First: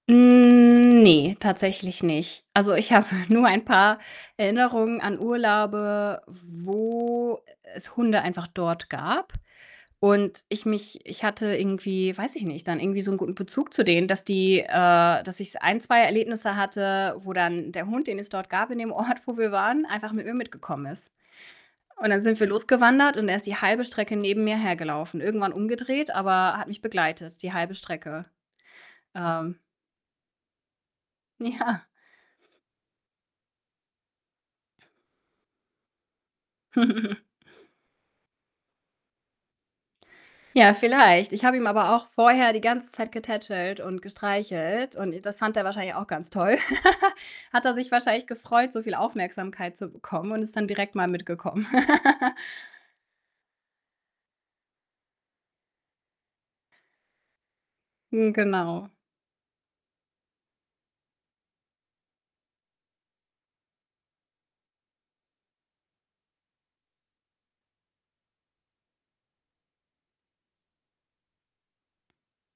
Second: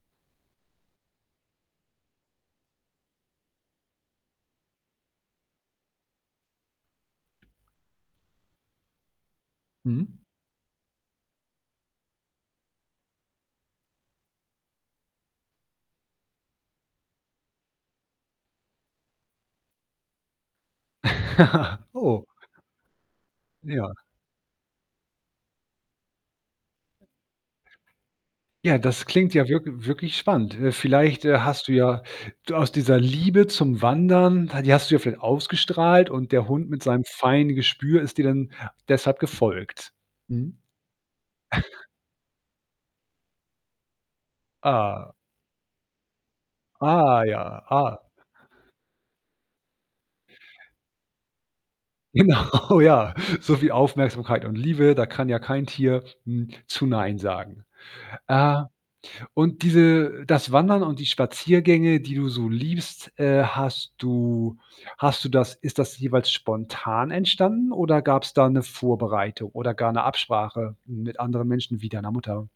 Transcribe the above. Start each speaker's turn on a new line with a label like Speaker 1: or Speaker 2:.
Speaker 1: Ne, tatsächlich nicht. Also, ich habe nur ein paar Erinnerungen an Urlaube, wo e es Hunde einfach dort gab
Speaker 2: Mhm.
Speaker 1: und ich mich ich hatte irgendwie, weiß ich nicht, dann irgendwie so 'nen guten Bezug zu denen, dass die äh, dass ich so ein, 2 Erlebnisse hatte, wo dann der Hund, den es dort gab in dem Ort, wo wir waren, einfach mit mir mitgekommen ist. Und dann
Speaker 2: Oh.
Speaker 1: sind wir los gewandert und er ist die halbe
Speaker 2: Ja.
Speaker 1: Strecke neben mir hergelaufen, irgendwann umgedreht, aber hat mich begleitet, die halbe Strecke.
Speaker 2: Ja, das klingt ja
Speaker 1: Ähm.
Speaker 2: wirk wirklich spannend. Äh, vielleicht, äh, hast du
Speaker 1: Ja.
Speaker 2: ja d aus dieser Liebe zum Wandern, die hast du ja vielleicht ausgestrahlt und der Hund mit seinem feinen Gespür ist dir dann deshalb gefolgt. Mhm.
Speaker 1: Ja, vielleicht. Ich habe ihm aber auch vorher die ganze getätschelt und gestreichelt
Speaker 2: Ah.
Speaker 1: und i das fand er wahrscheinlich auch ganz toll.
Speaker 2: Ah, ja,
Speaker 1: Hat er sich
Speaker 2: ah.
Speaker 1: wahrscheinlich gefreut, so viel Aufmerksamkeit zu bekommen und ist dann direkt mal mitgekommen.
Speaker 2: Genau, ja. So viel Aufmerksamkeit und Liebe, da kann ja kein n Tier zu „Nein“ sagen.
Speaker 1: Mhm.
Speaker 2: Äh.
Speaker 1: Genau.
Speaker 2: Und diese das Wandern und die Spaziergänge, die du so liebst, äh, hast du hast du das ist das jeweils spontan entstanden, oder gab's da 'ne Vorbereitung, oder gar 'ne Absprache mit anderen Menschen wie deiner Mutter?